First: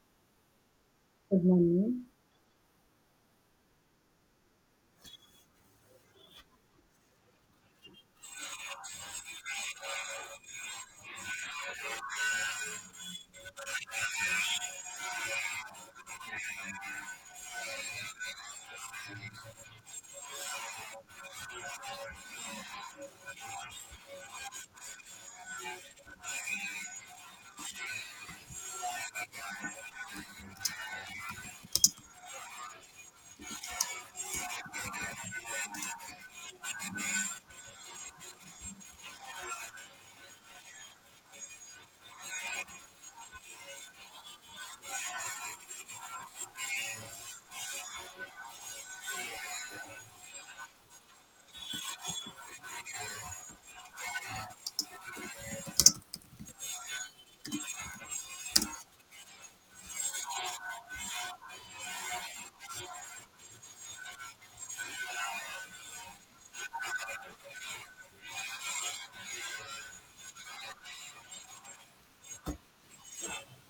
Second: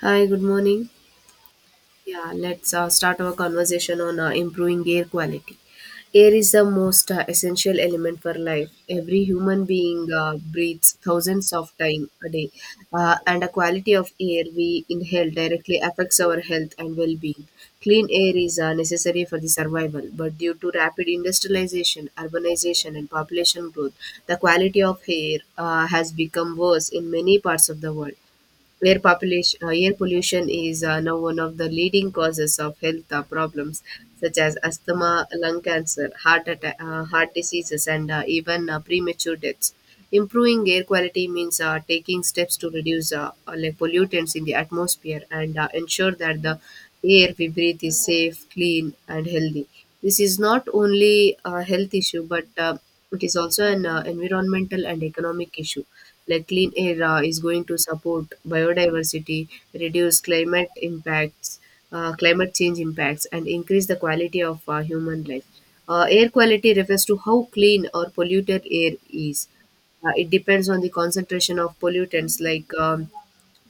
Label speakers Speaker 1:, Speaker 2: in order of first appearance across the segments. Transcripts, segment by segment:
Speaker 1: Hi, good morning.
Speaker 2: Good morning.
Speaker 1: Yeah, let's start our conversation on improving air quality. Air is the most essential element for life. Every human being breathes thousands of times a day, and the quality of air we inhale directly affects our health and well-being. Clean air is necessary for the survival, but due to rapid industrialization, urbanization, and population growth, the quality of air has become worse in many parts of the world. Air pollution is now one of the leading causes of health problems such as asthma, lung cancer, heart attack, heart diseases, and even premature deaths. Improving air quality means taking steps to reduce like pollutants in the atmosphere and ensure that the air we breathe is safe, clean, and healthy. This is not only a health issue, but it is also an environmental and economic issue. Like, clean air is going to support biodiversity, reduce climate impacts, climate change impacts, and increase the quality of human life. Air quality refers to how clean or polluted air is. It depends on the concentration of pollutants like,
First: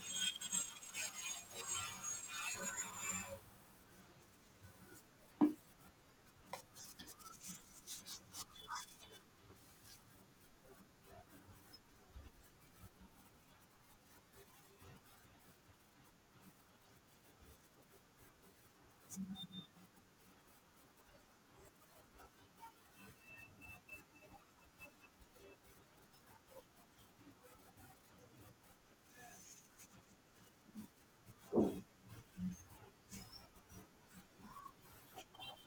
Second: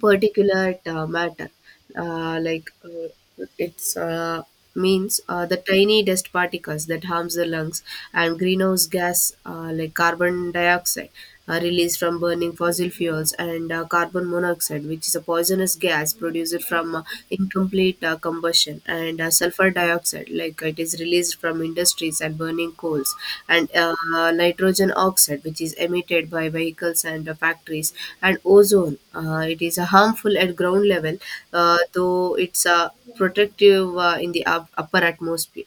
Speaker 1: particular matter. Like it's means The tiny dust particles that harms the lungs and greenhouse gas, like carbon dioxide, are released from burning fossil fuels, and carbon monoxide, which is a poisonous gas produced from incomplete combustion, and sulfur dioxide, like it is released from industries and burning coals, and nitrogen oxide, which is emitted by vehicles and factories, and ozone. It is harmful at ground level, though it's protective in the upper atmosphere.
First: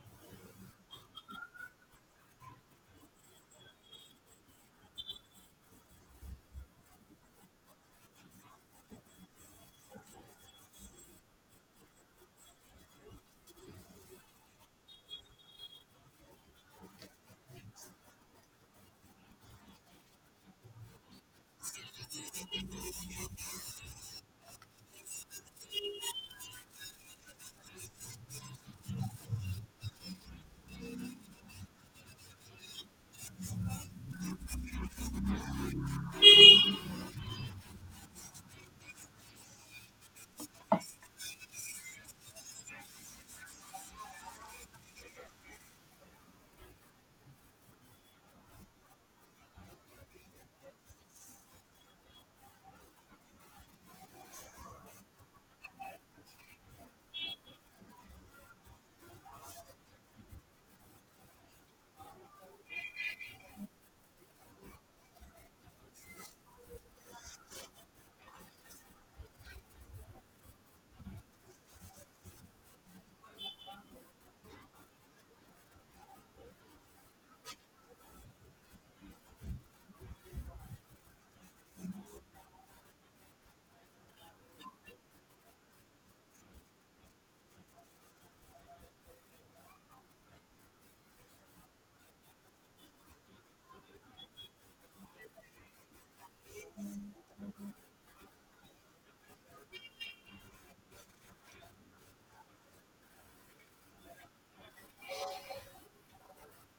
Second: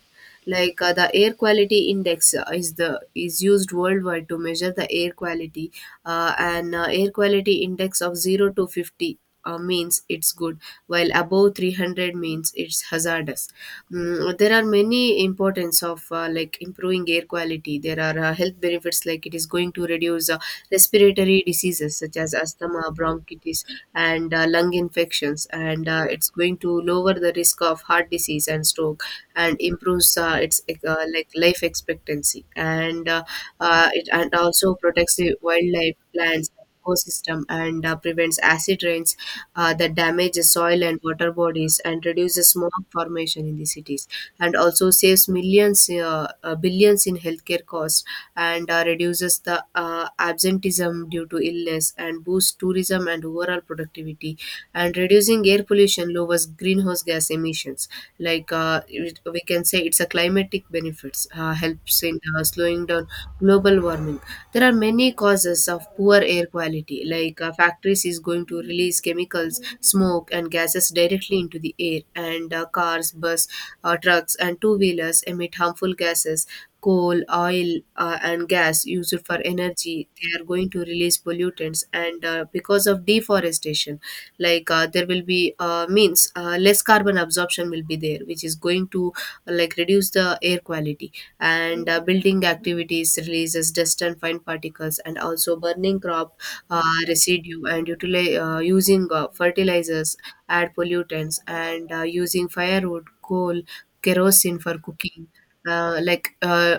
Speaker 1: Like, the air quality index is used worldwide to measure the air quality. And Air quality index of 0 to 50 means it's good, while above 300 means it's hazardous. Mm, there are many importance of like improving air quality. There are health benefits, like it is going to reduce respiratory diseases such as asthma, bronchitis, and lung infections, and it's going to lower the risk of heart disease and stroke, and improves its like life expectancy, and it and also protects the wildlife, plants, ecosystem, and prevents acid rains that damages soil and water bodies, and reduces smog formation in the cities, and also saves millions, billions in healthcare costs and reduces the absenteeism due to illness, and boosts tourism and overall productivity. And reducing air pollution lowers greenhouse gas emissions. Like, we can say, it's a climatic benefits, helps in slowing down global warming. There are many causes of poor air quality, like, factories is going to release chemicals, smoke, and gases directly into the air, and cars, bus, trucks, and two wheelers emit harmful gases. Coal, oil, and gas used for energy, they are going to release pollutants. And because of deforestation, like, there will be means less carbon absorption will be there, which is going to like reduce the air quality. And building activities releases dust and fine particles, and also burning crop uh, residue, and using fertilizers add pollutants, and using firewood, coal, kerosene for cooking, uh, like uh,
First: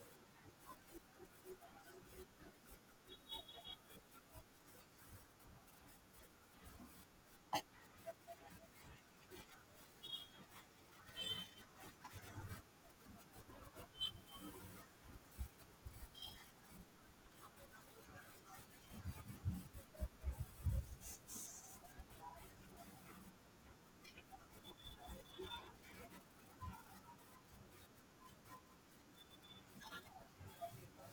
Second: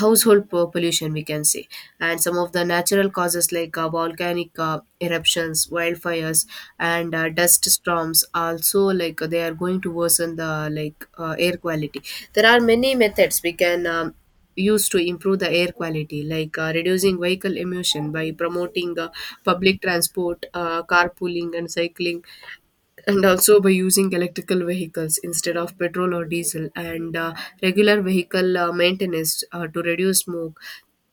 Speaker 1: household pollution, we can say. And some of the natural causes, like volcanic eruptions, wildfires, and dust storms, also like they are going to worsen the, like, air quality. There are many methods we can use to improve the air quality, like reducing vehicle emission by promoting public transport, carpooling, and cycling, and also by using electrical vehicles instead of petrol or diesel, and regular vehicle maintenance to reduce smoke.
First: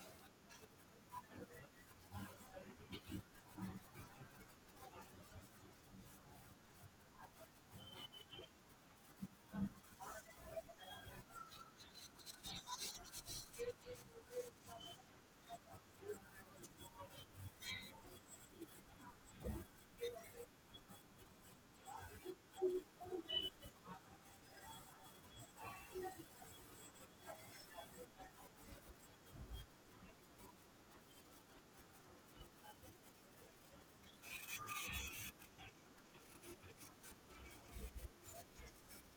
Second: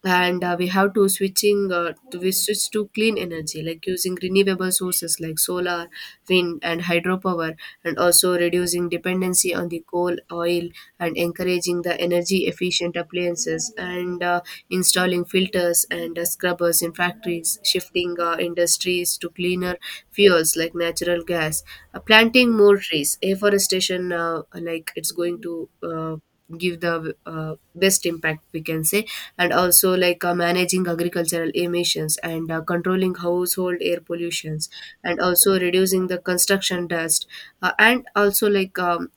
Speaker 1: And we have to we switch to clean energy, like using renewable sources like solar, wind, and hydropower, and also reducing dependency on the coal, oil, and encouraging the energy efficient appliances, and installing filters and scrubbers in factories, shifting industries to cleaner fuels like natural gas, planting more trees, afforestation, like it's going to give the best impact, we can say. And also, like, managing agricultural emissions and controlling household air pollutions, and also reducing the construction dust, and also like, um,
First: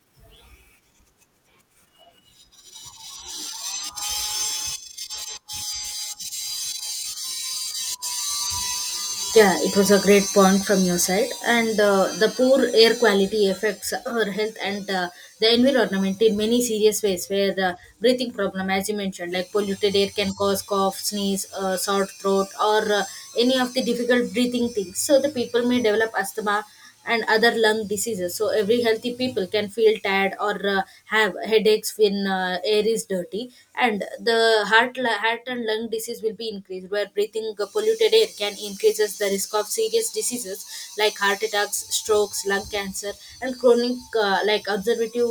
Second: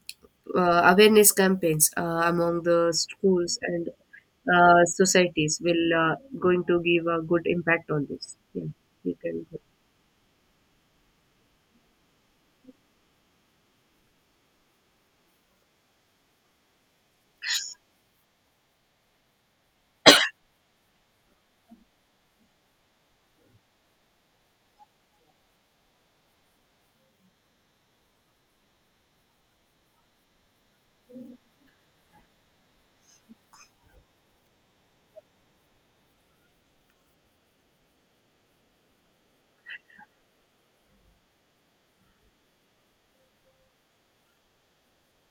Speaker 1: uh, awareness campaigns among the schools and societies will going to give a good impact on this. Yeah, you can.
Speaker 2: Yeah, it was a great point from your side. And the poor air quality affects our health and the environment in many serious ways, where the breathing problem, as you mentioned, like polluted air can cause cough, sneeze, sore throat, or any of the difficult breathing things. So the people may develop asthma and other lung diseases. So every healthy people can feel tired or have headaches when air is dirty, and the heart and lung disease will be increased. Where breathing polluted air can increases the risk of serious diseases like heart attacks, strokes, lung cancer, and chronic like observative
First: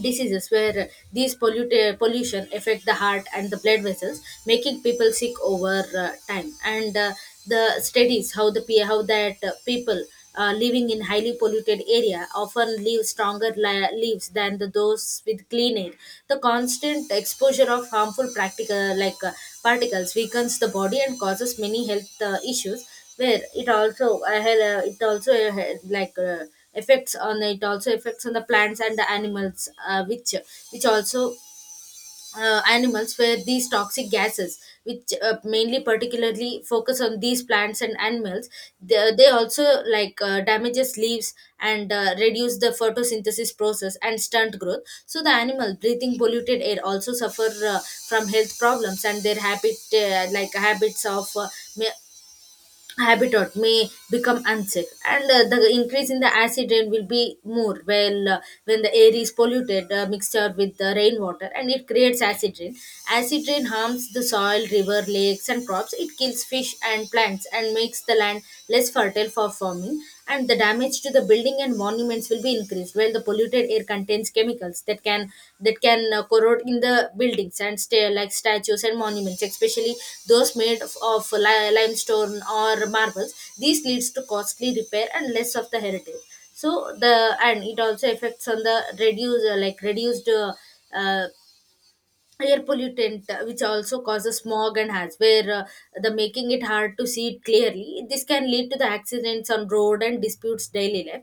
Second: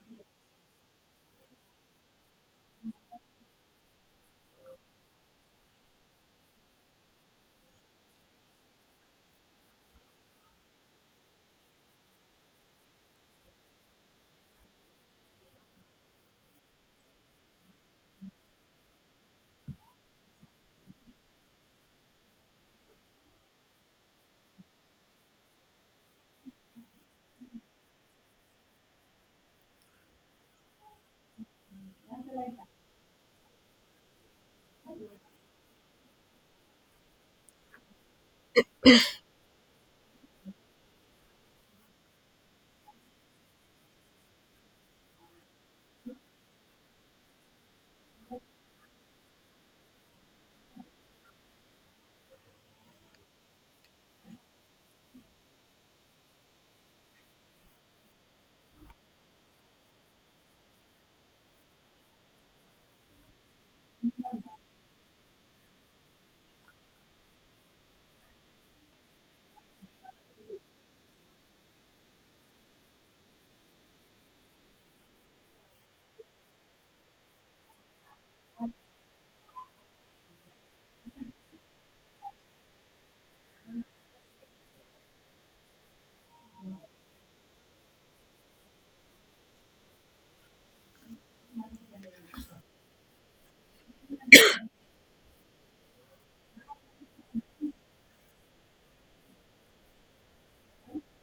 Speaker 2: diseases where these pollution affect the heart and the blood vessels, making people sick over time. And the studies how how that people living in highly polluted area often live stronger lives than the those with clean air. The constant exposure of harmful practical like particles weakens the body and causes many health issues, where it also it also like effects on it also effects on the plants and the animals, which also animals, where these toxic gases which mainly particularly focus on these plants and animals, they also like damages leaves and reduce the photosynthesis process and stunt growth. So the animal breathing polluted air also suffer from health problems, and their habits of ma- habitat may become unsafe. And the increase in the acid rain will be more. Well when the air is polluted, mixture with the rainwater, and it creates acid rain. Acid rain harms the soil, river, lakes, and crops. It kills fish and plants and makes the land less fertile for farming. And the damage to the building and monuments will be increased, while the polluted air contains chemicals that can corrode in the buildings and stay like statues and monuments, especially those made of limestone or marbles. This leads to costly repair and less of the heritage. So the, and it also affects on the reduced uh, air pollutant, which also causes smog and has, where the making it hard to see it clearly. This can lead to the accidents on road and disputes daily life.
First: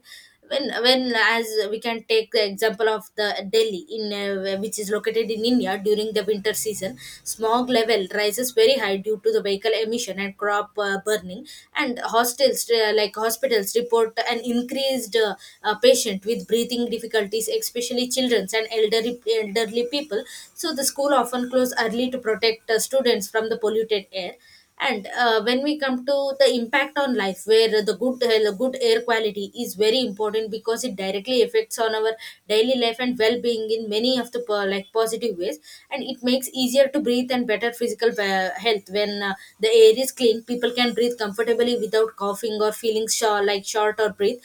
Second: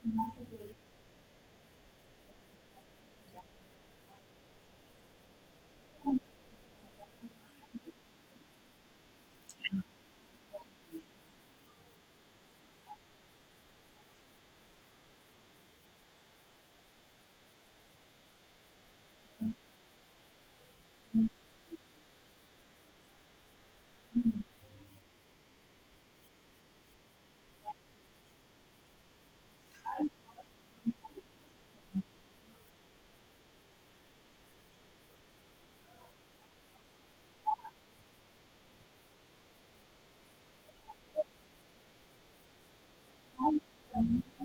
Speaker 2: When as we can take the example of the Delhi in which is located in India, during the winter season smog level rises very high due to the vehicle emission and crop burning. And hostels like hospitals report an increased patient with breathing difficulties, especially children and elderly people. So the school often close early to protect students from the polluted air. And when we come to the impact on life, where the good air quality is very important because it directly affects on our daily life and well being in many of the positive ways, and it makes easier to breathe and better physical health when the air is clean. People can breathe comfortably without coughing or feeling short, like short or breathe.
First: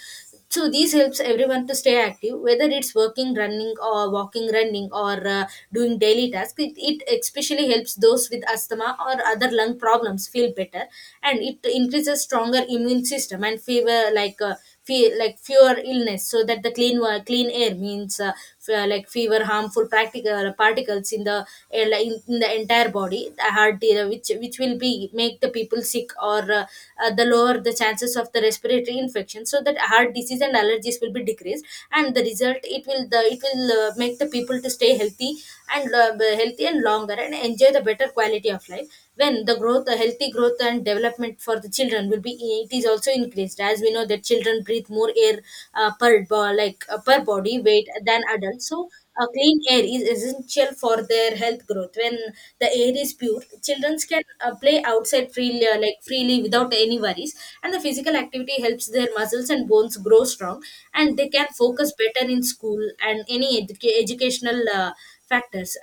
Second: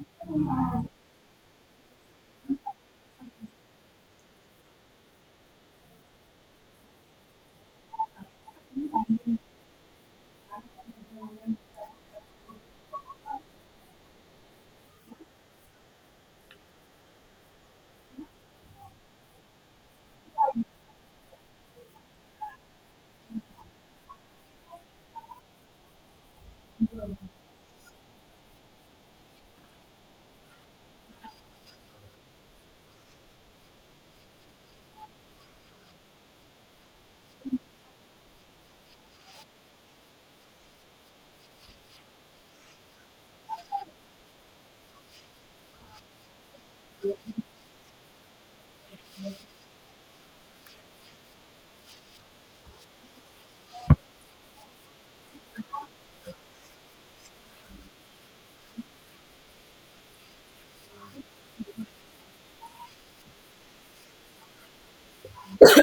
Speaker 2: So these helps everyone to stay active, whether it's working, running, or walking, running, or doing daily tasks. It especially helps those with asthma or other lung problems feel better. And it increases stronger immune system and fever like fewer illness. So that the clean air means fewer harmful practical particles in the air, in the entire body, the heart, which will be make the people sick, or the lower the chances of the respiratory infection. So that heart disease and allergies will be decreased, and the result it will make the people to stay healthy and healthy and longer and enjoy the better quality of life. When the growth the healthy growth and development for the children will be, it is also increased. As we know that children breathe more air per bo- like per body weight than adults. So clean air is essential for their health growth. When the air is pure, children can play outside freely, freely without any worries. And the physical activity helps their muscles and bones grow strong, and they can focus better in school and any educational factors.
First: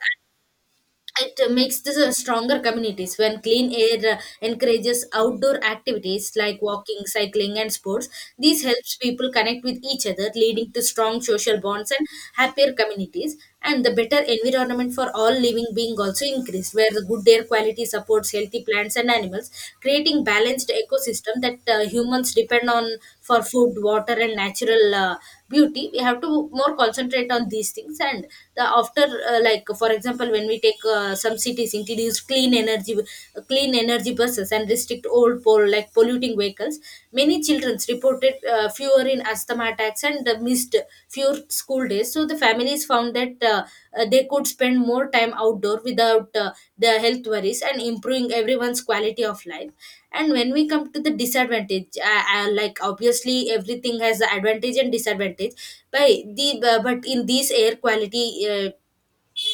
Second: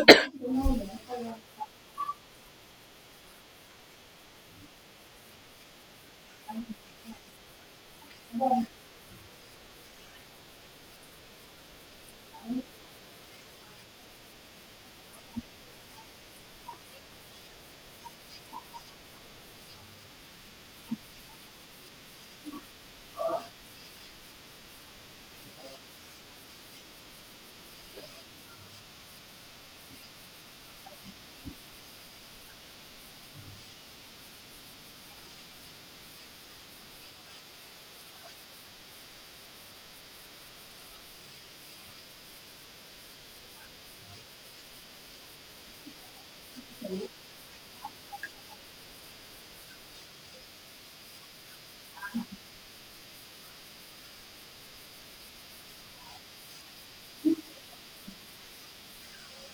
Speaker 2: It makes this a stronger communities when clean air encourages outdoor activities like walking, cycling, and sports. This helps people connect with each other, leading to strong social bonds and happier communities. And the better environment for all living being also increased, where the good air quality supports healthy plants and animals, creating balanced ecosystem that humans depend on for food, water, and natural beauty. We have to more concentrate on these things. And the after like for example, when we take some cities introduce clean energy buses and restrict old polluting vehicles, many children reported fewer in asthma attacks and missed fewer school days. So the families found that they could spend more time outdoor without the health worries, and improving everyone's quality of life. And when we come to the disadvantage, like obviously everything has the advantage and disadvantage. By the bu- but in these air quality, uh,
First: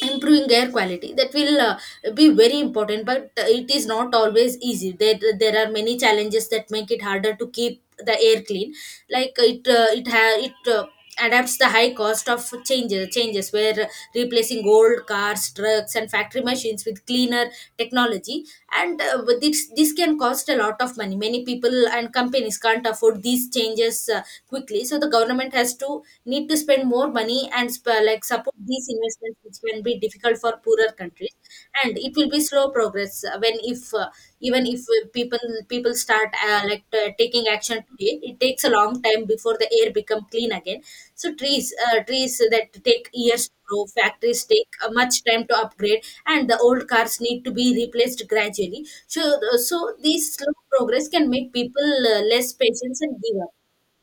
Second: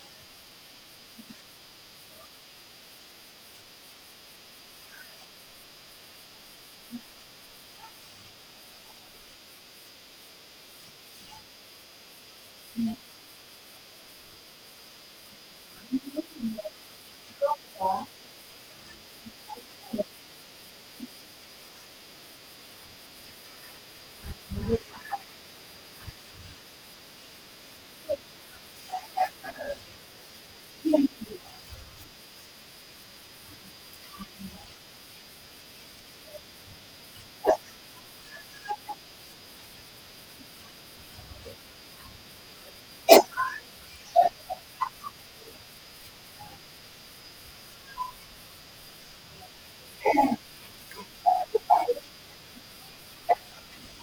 Speaker 2: improving air quality that will be very important, but it is not always easy. There are many challenges that make it harder to keep the air clean, like it adapts the high cost of changes, where replacing old cars, trucks, and factory machines with cleaner technology. And with this, this can cost a lot of money. Many people and companies can't afford these changes quickly. So the government has to need to spend more money and support these investments, which can be difficult for poorer countries. And it will be slow progress. Uh, when if uh, even if uh, people start taking action today, it takes a long time before the air become clean again. So trees that take years to grow, factories take much time to upgrade, and the old cars need to be replaced gradually. So these slow progress can make people less patient and give up.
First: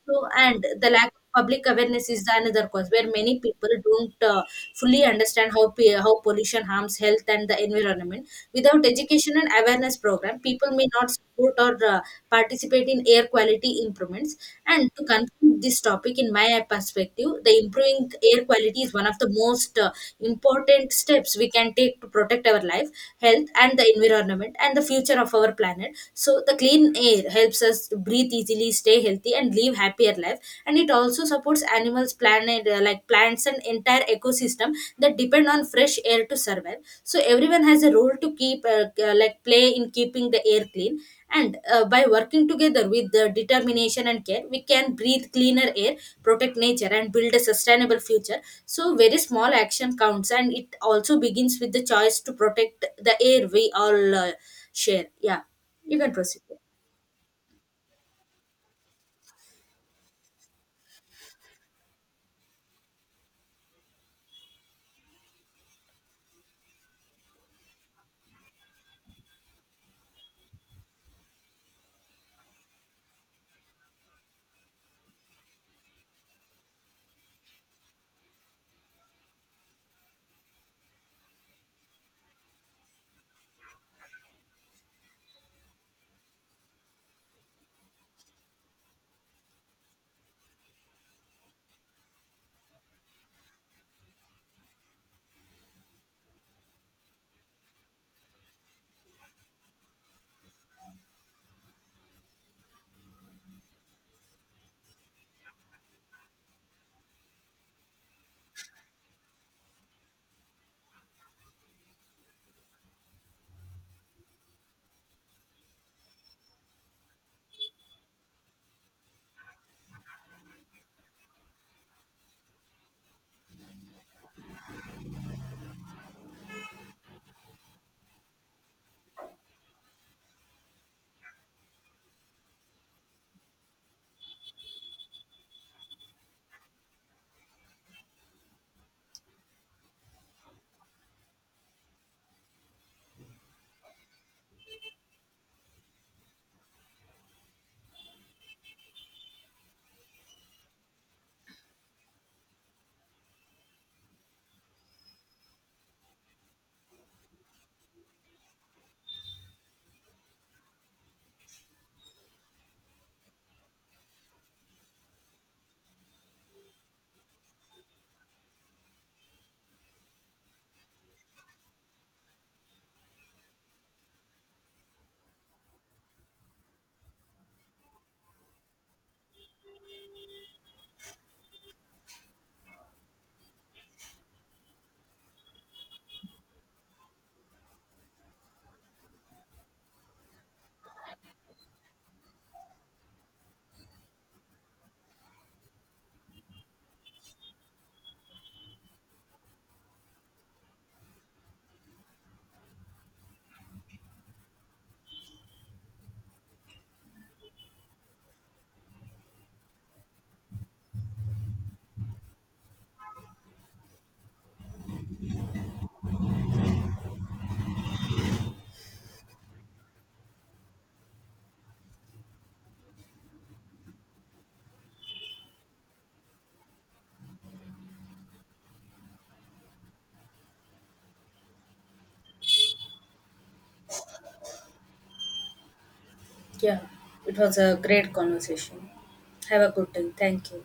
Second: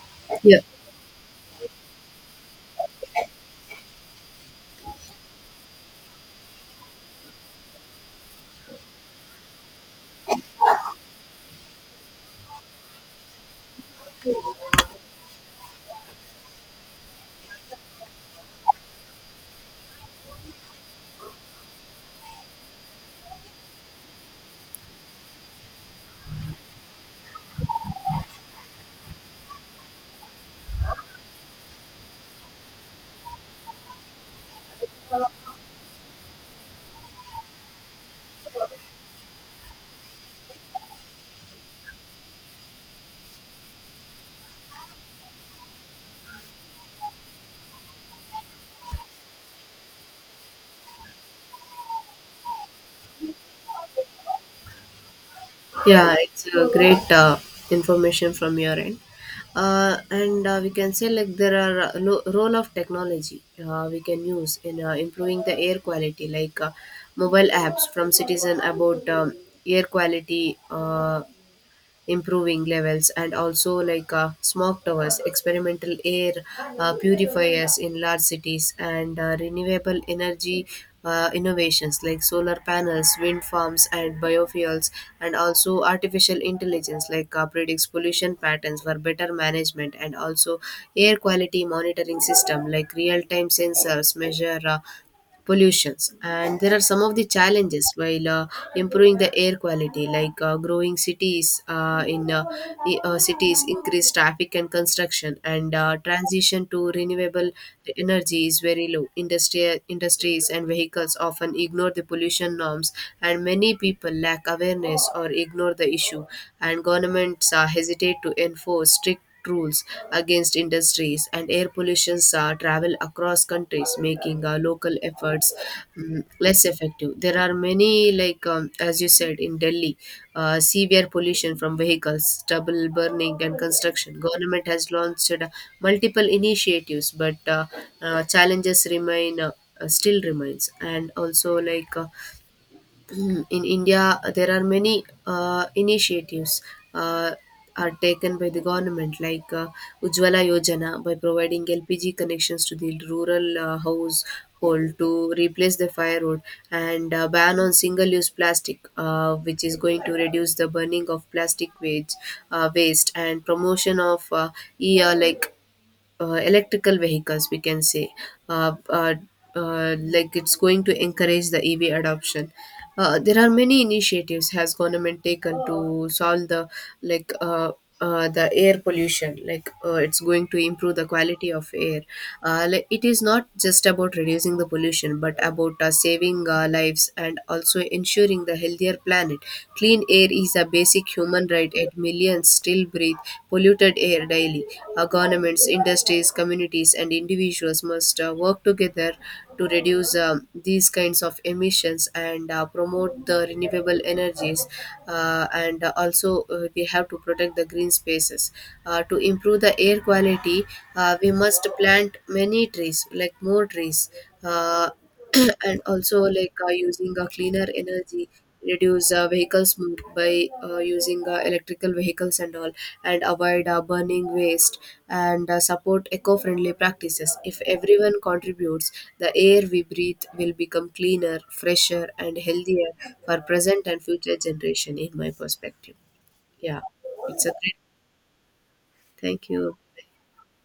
Speaker 2: So,
Speaker 1: Yeah.
Speaker 2: and the lack of public awareness is another cause, where many people don't fully understand how pollution harms health and the environment. Without education and awareness program, people may not support or participate in air quality improvements. And to conclude this topic, in my perspective, the improving air quality is one of the most important steps we can take to protect our life, health, and the environment, and the future of our planet. So, the clean air helps us breathe easily, stay healthy, and live happier life. And it also supports animals, planet like plants, and entire ecosystem that depend on fresh air to survive. So everyone has a role to keep like play in keeping the air clean. And by working together with the determination and care, we can breathe cleaner air, protect nature, and build a sustainable future. So, very small action counts, and it also begins with the choice to protect the air we all share. Yeah, you can
Speaker 1: Yeah,
Speaker 2: proceed.
Speaker 1: it's a great information from your end. And we can say like there are role of technology we can use in improving the air quality, like mobile apps from citizen about, air quality improving levels, and also like smoke towers, experimental air purifiers in large cities, and renewable energy innovations like solar panels, wind farms, and biofuels, and also artificial intelligence, like predicts pollution patterns for better management, and also air quality monitoring system, like real-time sensors measure pollutions. And there are some of the challenges while improving the air quality, like growing cities, cities increased traffic and construction, and transition to renewable energy is very low. Industries and vehicles often ignore the pollution norms, and many people lack awareness or ignore the issue, and governments hesitate to enforce strict rules against industries, and air pollutions travel across countries, making local efforts, mm, less effective. There are many like, as you said in Delhi, severe pollution from vehicles, stubble burning, and construction. Government has launched multiple initiatives, but challenges remain, still remains. And also like, in India, there are many initiatives uh, are taken by the government, like Ujjwala Yojana, by providing LPG connections to the rural household to replace the firewood, and ban on single-use plastic, which is going to reduce the burning of plastic waste, waste, and promotion of e like electrical vehicles, we can say, uh, uh, like it's going to encourage the EV adoption. There are many initiatives has government taken to solve the, like uh, the air pollution, like it's going to improve the quality of air. Like, it is not just about reducing the pollution, but about saving lives, and also ensuring the healthier planet. Clean air is a basic human right, yet millions still breathe polluted air daily. Our governments, industries, communities, and individuals must work together to reduce, these kinds of emissions, and promote the renewable energies. We have to protect the green spaces. To improve the air quality, we must plant many trees, like more trees. Uh, and also like, using a cleaner energy, reduce vehicle smoke by using electrical vehicles and all, and avoid burning waste, and support eco-friendly practices. If everyone contributes, the air we breathe will become cleaner, fresher, and healthier for present and future generation, in my perspective.
Speaker 2: Yeah,
Speaker 1: Yeah,
Speaker 2: it
Speaker 1: it's a
Speaker 2: was a
Speaker 1: great,
Speaker 2: great conversation.
Speaker 1: thank
Speaker 2: Have a
Speaker 1: you.
Speaker 2: good day. Thank you.